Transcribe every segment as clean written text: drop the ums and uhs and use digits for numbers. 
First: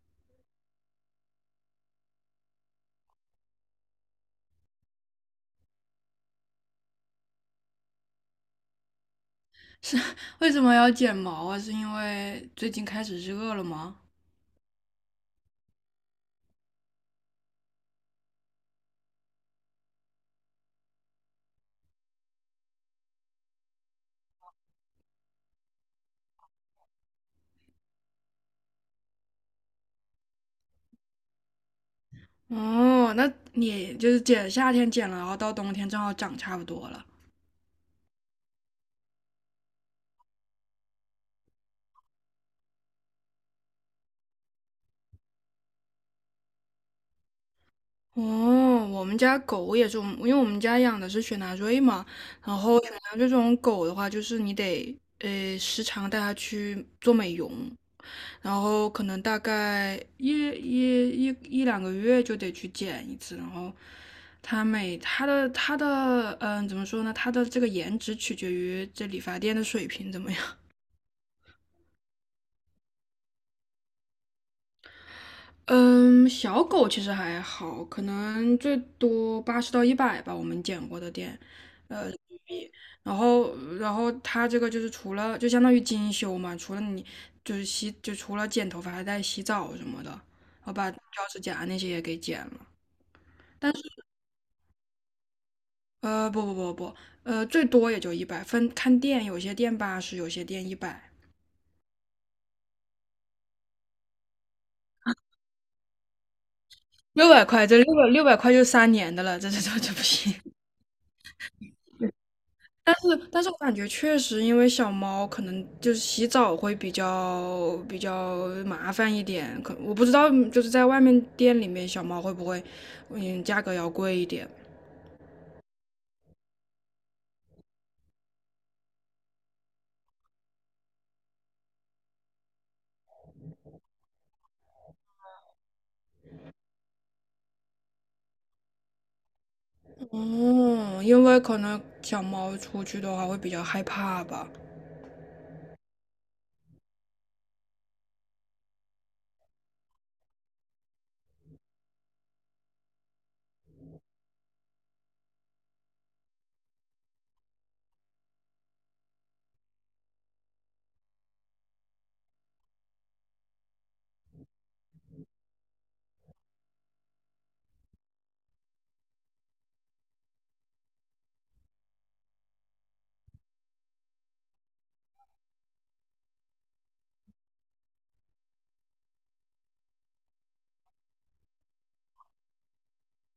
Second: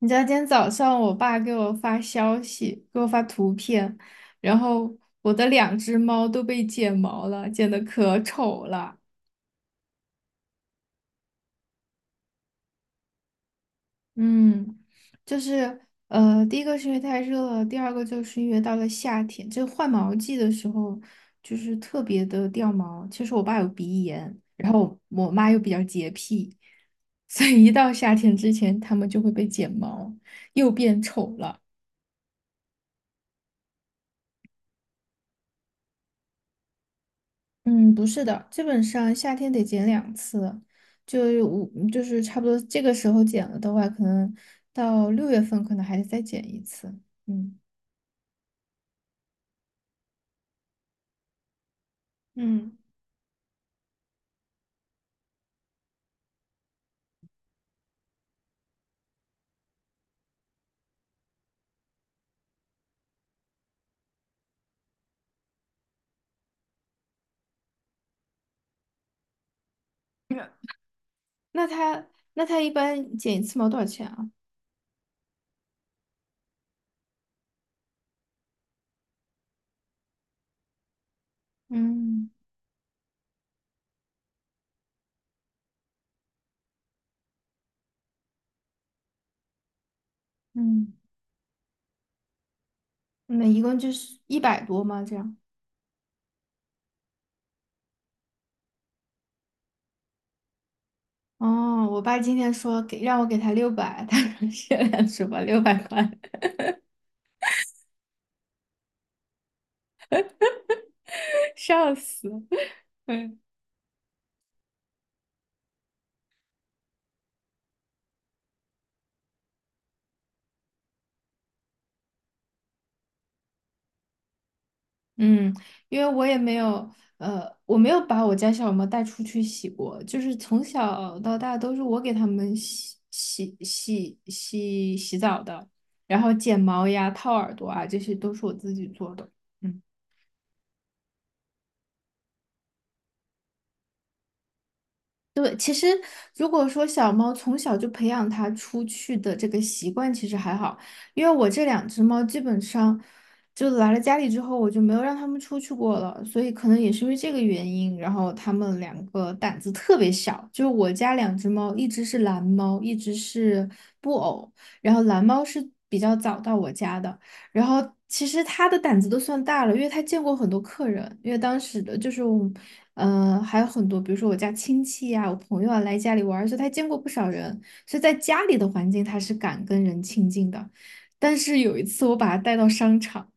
你知道今天早上我爸给我发消息，给我发图片，然后我的两只猫都被剪毛了，剪得可丑了。是。为什么要剪毛啊？是因为最近开始热了吗？嗯，就是第一个是因为太热了，第二个就是因为到了夏天，就换毛季的时候，就是特别的掉毛。其实我爸有鼻炎，然后我妈又比较洁癖，所以一到夏天之前，它们就会被剪毛，又变丑了。哦，那你就是剪夏天剪了，然后到冬天正好长差不多了。嗯，不是的，基本上夏天得剪2次，就是五，就是差不多这个时候剪了的话，可能到6月份可能还得再剪一次。嗯哦，我们家狗也是，因为我们家养的是雪纳瑞嘛，然嗯，后雪纳瑞这种狗的话，就是你得时常带它去做美容，然后可能大概一两个月就得去剪一次，然后它每它的它的嗯、怎么说呢？它的这个颜值取决于这理发店的水平怎么那样。那他那他一般剪一次毛多少钱啊？嗯，小狗其实还好，可能最多80到100吧，我们剪过的店。呃，嗯然后它这个就是除了就相当于精修嘛，除了你就是洗就除了剪头发，还带洗澡什么的，然后把嗯，脚趾甲那些也给剪了。那一共就是100多吗？这样？不不不不，最多也就一百，分看店，有些店八十，有些店一百。哦，我爸今天说让我给他六百，他说限量 是吧？600块，六百块，这六百块就3年的了，这不行。笑死。但 是我感觉确实，因为小猫可能就是洗澡会比较麻烦一点，可我不知道，就是在外面店里面小猫会不会，价格要贵一点。嗯，因为我也没有，我没有把我家小猫带出去洗过，就是从小到大都是我给它们洗澡的，然后剪毛呀、掏耳朵啊，这些都是我自己做的。嗯。哦，因为可能小猫出去的话会比较害怕吧。对，其实如果说小猫从小就培养它出去的这个习惯，其实还好，因为我这两只猫基本上就来了家里之后，我就没有让它们出去过了，所以可能也是因为这个原因，然后它们两个胆子特别小。就是我家两只猫，一只是蓝猫，一只是布偶，然后蓝猫是比较早到我家的。然后其实他的胆子都算大了，因为他见过很多客人，因为当时的就是我们还有很多，比如说我家亲戚呀、我朋友啊来家里玩儿所以他见过不少人，所以在家里的环境他是敢跟人亲近的。但是有一次我把他带到商场，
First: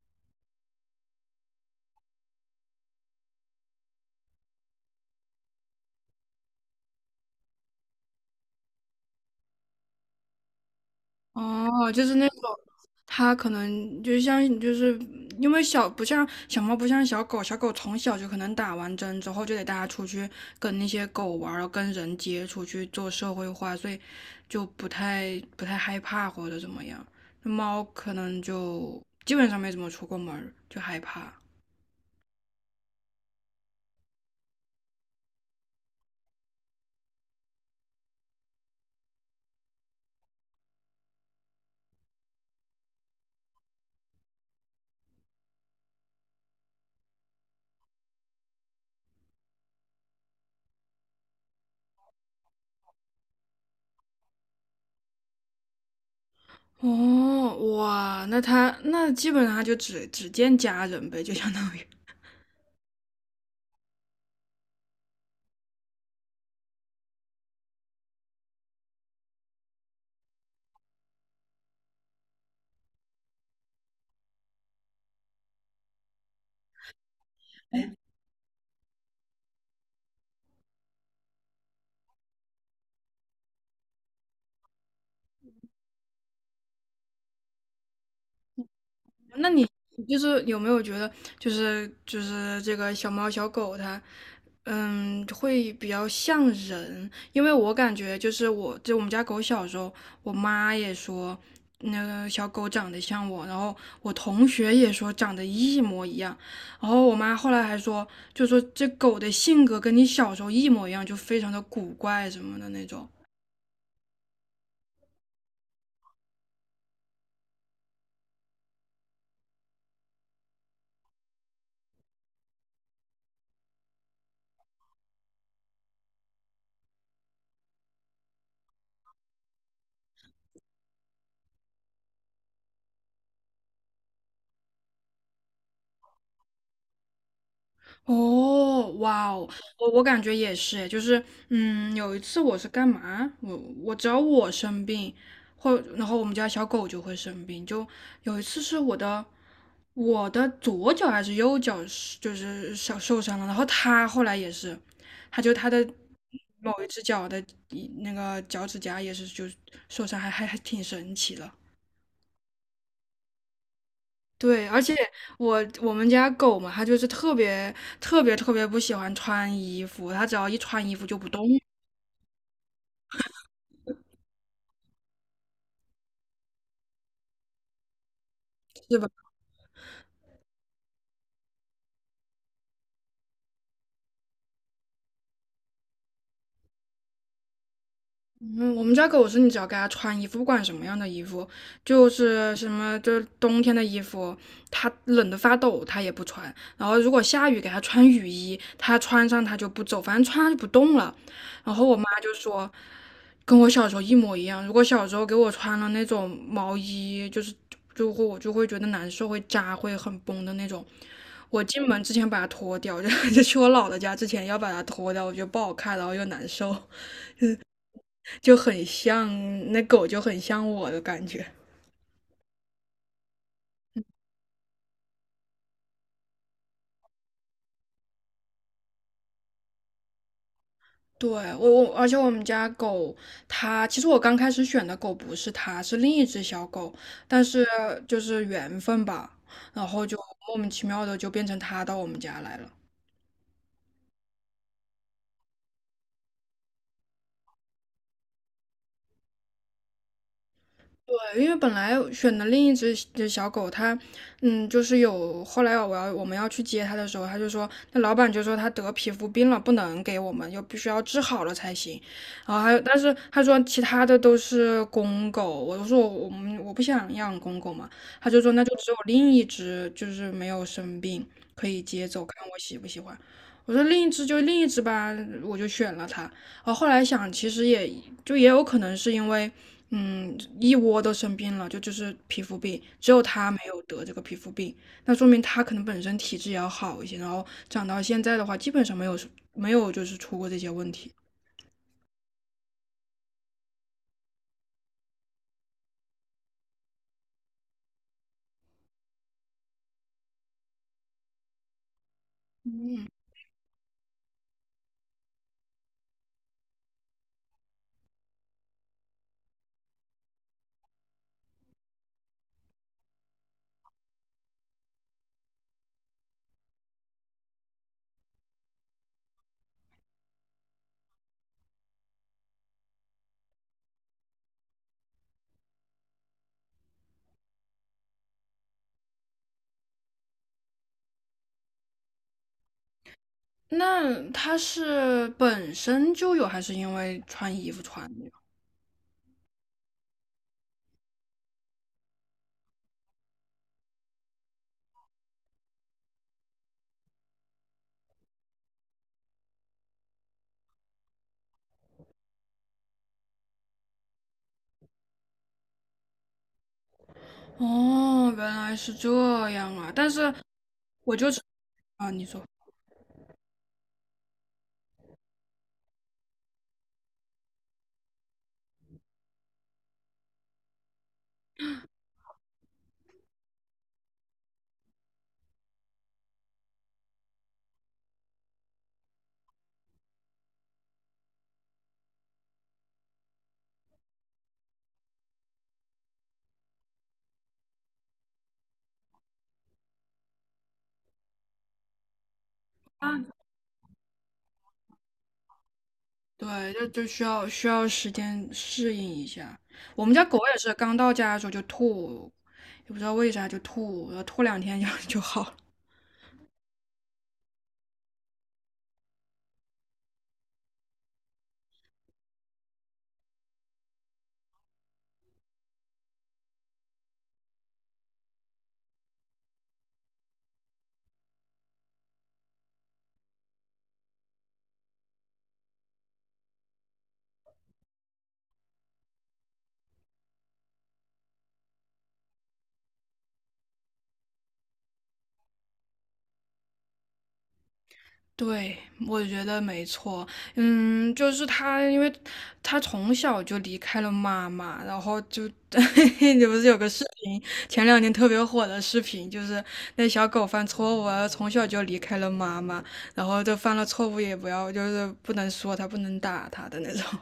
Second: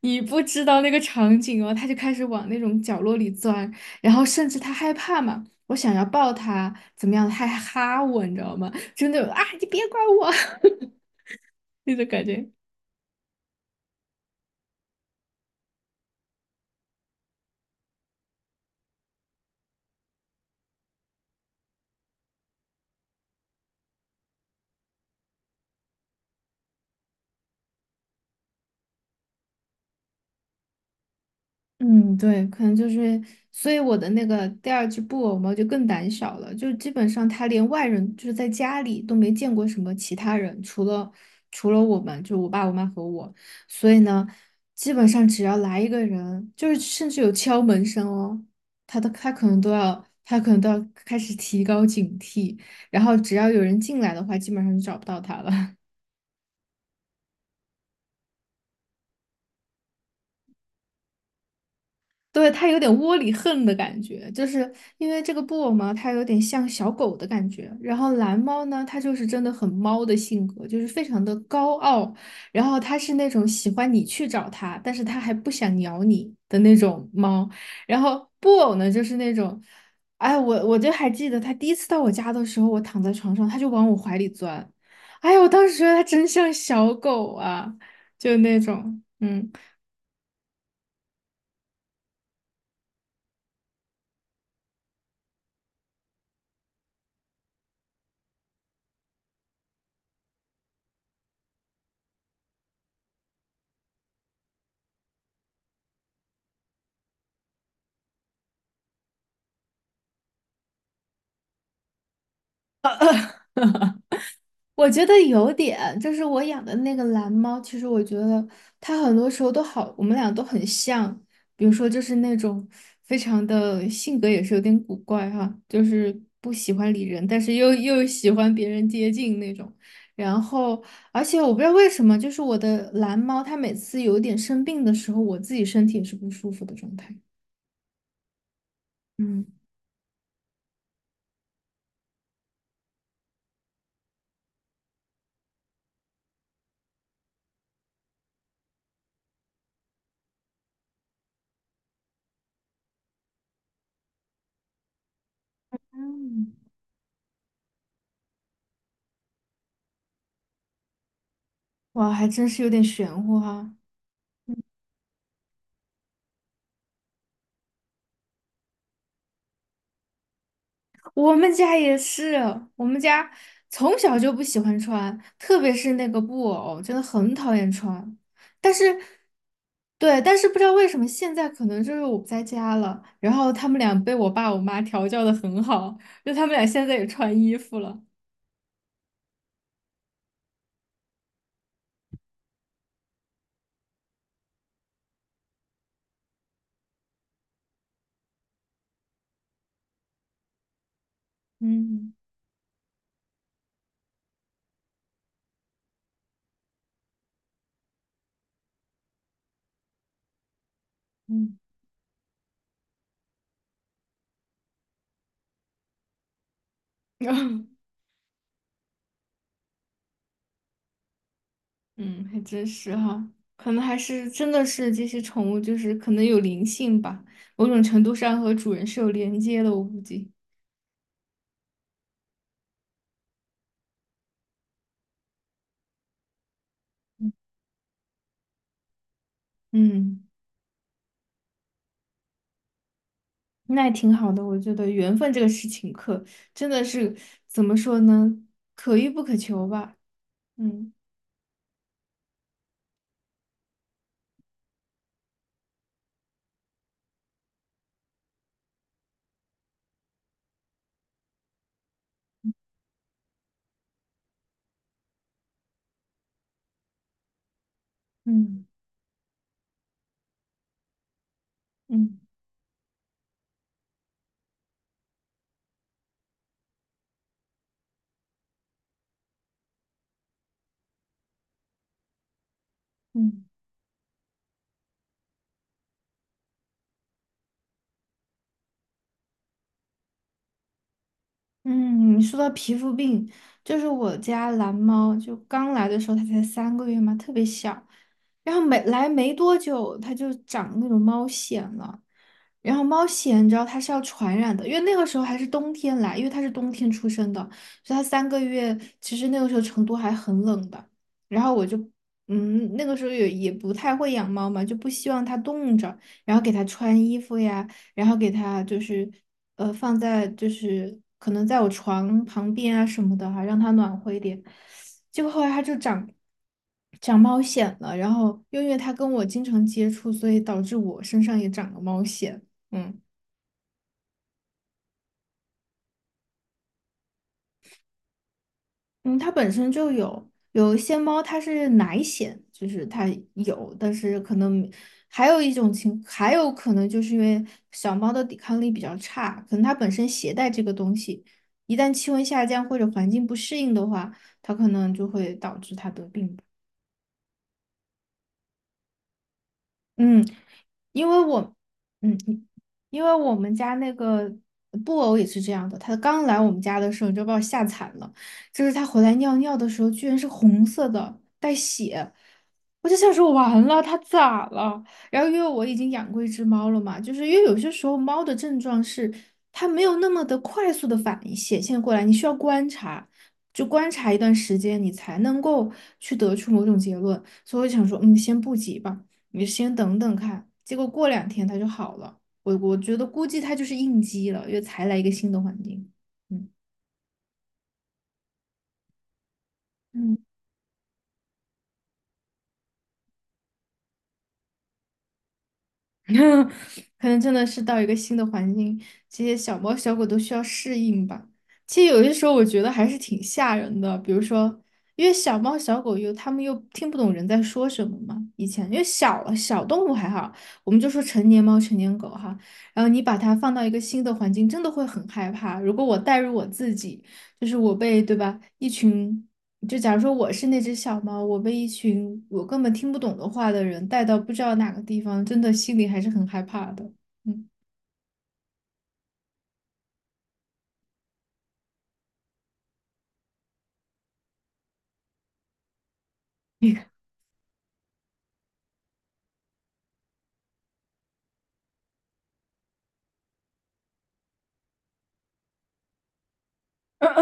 你不知道那个场景哦，他就开始往那种角落里钻，然后甚至他害怕嘛，我想要抱他，怎么样，他还哈我，你知道吗？真的种啊，你别管我 哦，那种就是感那种，觉。它可能就像就是因为不像小猫不像小狗，小狗从小就可能打完针之后就得大家出去跟那些狗玩儿，然后跟人接触去做社会化，所以就不太害怕或者怎么样。那猫可能就基本上没怎么出过门儿，就害怕。嗯，对，可能就是，所以我的那个第二只布偶猫就更胆小了，就基本上它连外人，就是在家里都没见过什么其他人，除了我们，就我爸、我妈和我。所以呢，基本上只要来一个人，就是甚至有敲门声哦，它都它可能都要，它可能都要开始提高警惕，然后只要有人进来的话，基本上就找不到它了。哦，哇，那它那基本上它就只见家人呗，就相当于。对，它有点窝里横的感觉，就是因为这个布偶嘛，它有点像小狗的感觉。然后蓝猫呢，它就是真的很猫的性格，就是非常的高傲。然后它是那种喜欢你去找它，但是它还不想咬你的那种猫。然后布偶呢，就是那种，哎，我就还记得它第一次到我家的时候，我躺在床上，它就往我怀里钻。哎呀，我当时觉得它真像小狗啊，就那种，那嗯。你就是有没有觉得，就是这个小猫小狗它，会比较像人？因为我感觉就是我，就我们家狗小时候，我妈也说那个小狗长得像我，然后我同学也说长得一模一样，然后我妈后来还说，就说这狗的性格跟你小时候一模一样，就非常的古怪什么的那种。我觉得有点，就是我养的那个蓝猫，其实我觉得它很多时候都好，我们俩都很像。比如说，就是那种非常的性格也是有点古怪哈，就是不喜欢理人，但是又喜欢别人接近那种。然后，而且我不知道为什么，就是我的蓝猫，它每次有点生病的时候，我自己身体也是不舒服的状态。哦，哇嗯，哦，我感觉也是诶，就是，有一次我是干嘛？我只要我生病，或然后我们家小狗就会生病，就有一次是我的左脚还是右脚是就是小受伤了，然后它后来也是，它的嗯，某一只脚的那个脚趾甲也是就受伤，还挺神奇的。哇，还真是有点玄乎哈。对，而且我们家狗嘛，它就是特别特别特别不喜欢穿衣服，它只要一穿衣服就不我动，们家也是，我们家从小就不喜欢穿，特别是那个布偶，真的很讨厌穿。但是，对吧？对，但是不知道为什么现在可能就是我不在家了，然后他们俩被我爸我妈调教的很好，就他们俩现在也穿衣服了。嗯，我们家狗是你只要给它穿衣服，不管什么样的衣服，就是什么就是冬天的衣服，它冷得发抖，它也不穿。然后如果下雨给它穿雨衣，它穿上它就不走，反正穿上就不动了。然后我妈嗯就说，跟我小时候一模一样。如果小时候给我穿了那种毛衣，就会觉得难受，会扎，会很崩的那种。嗯 我进门之前把它脱掉，就 就去我姥姥家之前要把它脱掉，我觉得不好看，然后又难受。就很像那狗，就很像我的感觉。嗯，还真是哈，可能还是真的是这些宠物就是可能有灵性吧，某种程度上和主人是有连接的，我估计。对，而且我们家狗，它其实我刚开始选的狗不是它，是另一只小狗，但是就是缘分吧，然后就嗯。莫名其妙的就变成它到我们家来了。那也挺好的，我觉得缘分这个事情可真的是怎么说呢，可遇不可求吧。嗯对，因为本来选的另一只小狗，它，就是后来我们要去接它的时候，它就说，那老板就说它得皮肤病了，不能给我们，又必须要治好了才行。然后还有，但是他说其他的都是公狗，我就说我们我不想养公狗嘛，他就说嗯那就只有另一只就是没有生病可以接嗯走，看我喜不喜欢。我说另一只就另一只吧，我就选了它。我后来想，其实也有可能是因为，一窝都生病了，就是皮肤病，只有嗯他没有得这个皮肤病，那说明他可能本身体质也要好一些，然后长到现在的话，基本上没有就是出过这些问题。嗯，说到皮肤病，就是我家蓝猫，就刚来的时候它才三个月嘛，特别小，然后没来没多久它就长那种猫癣了。然后猫藓你知道它是要传染的，因为那个时候还是冬天来，因为它是冬天出生的，所以它三个月，其实那个时候成都还很冷的。然后我就，那个时候也不太会养猫嘛，就不希望它冻着，然后给它穿衣服呀，然后给它就是，放在就是可能在我床旁边啊什么的哈、让它暖和一点。结果后来它就长猫藓了，然后又因为它跟我经常接触，所以导致我身上也长了猫藓。嗯那他是本身就有，还是因为穿衣服穿的？嗯，它本身就有一些猫，它是奶癣，就是它有，但是可能还有一种情，还有可能就是因为小猫的抵抗力比较差，可能它本身携带这个东西，一旦气温下降或者环境不适应的话，它可能就会导致它得病。哦，原来是这样啊！但嗯，是因我为就是我，啊，嗯，你说因为我们家那个布偶也是这样的，它刚来我们家的时候你就把我吓惨了，就是它回来尿尿的时候居然是红色的，带血，我就想说完了，它咋了？然后因为我已经养过一只猫了嘛，就是因为有些时候猫的症状是它没有那么的快速的反应显现过来，你需要观察。就观察一段时间，你才能够去得出某种结论，所以我想说，嗯，先不急吧。你先等等看。结果过2天他就好了，我觉得啊，估计他就是应激了，因为才来一个新的环境。嗯。对，就需要时间适应一下。我们嗯 家狗也是刚到家的时候就吐，也不知道为啥就吐，然后吐两天就 就好了。可能真的是到一个新的环境，这些小猫小狗都需要适应吧。其实有些时候我觉得还是挺吓人的，比如说，因为小猫小狗又它们又听不懂人在说什么嘛。以前因为小小动物还好，我们就说成年猫成年狗哈。然后你把它放到一个新的环境，真的会很害怕。如果我带入我自己，就是我被对吧一群就假如说我是那只小猫，我被一群我根本听不懂的话的人带到不知道哪个地方，真的心里还是很害怕的。嗯，对，我觉得没错。就是它，因为它从小就离开了妈妈，然后就，你不是有 个视频，前两天特别火的视频，就是那小狗犯错误啊，从小就离开了妈妈，然后就犯了错误也不要，就是不能说它，不能打它的那种。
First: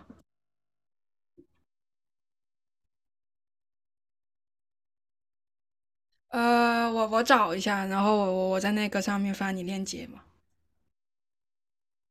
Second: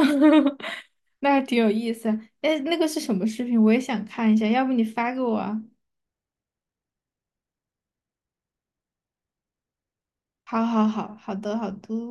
那还挺有意思。哎，那个是什么视频？我也想看一下，要不你发给我啊？我找一下，然后我在那个上面发你链接。好好好，好的好的。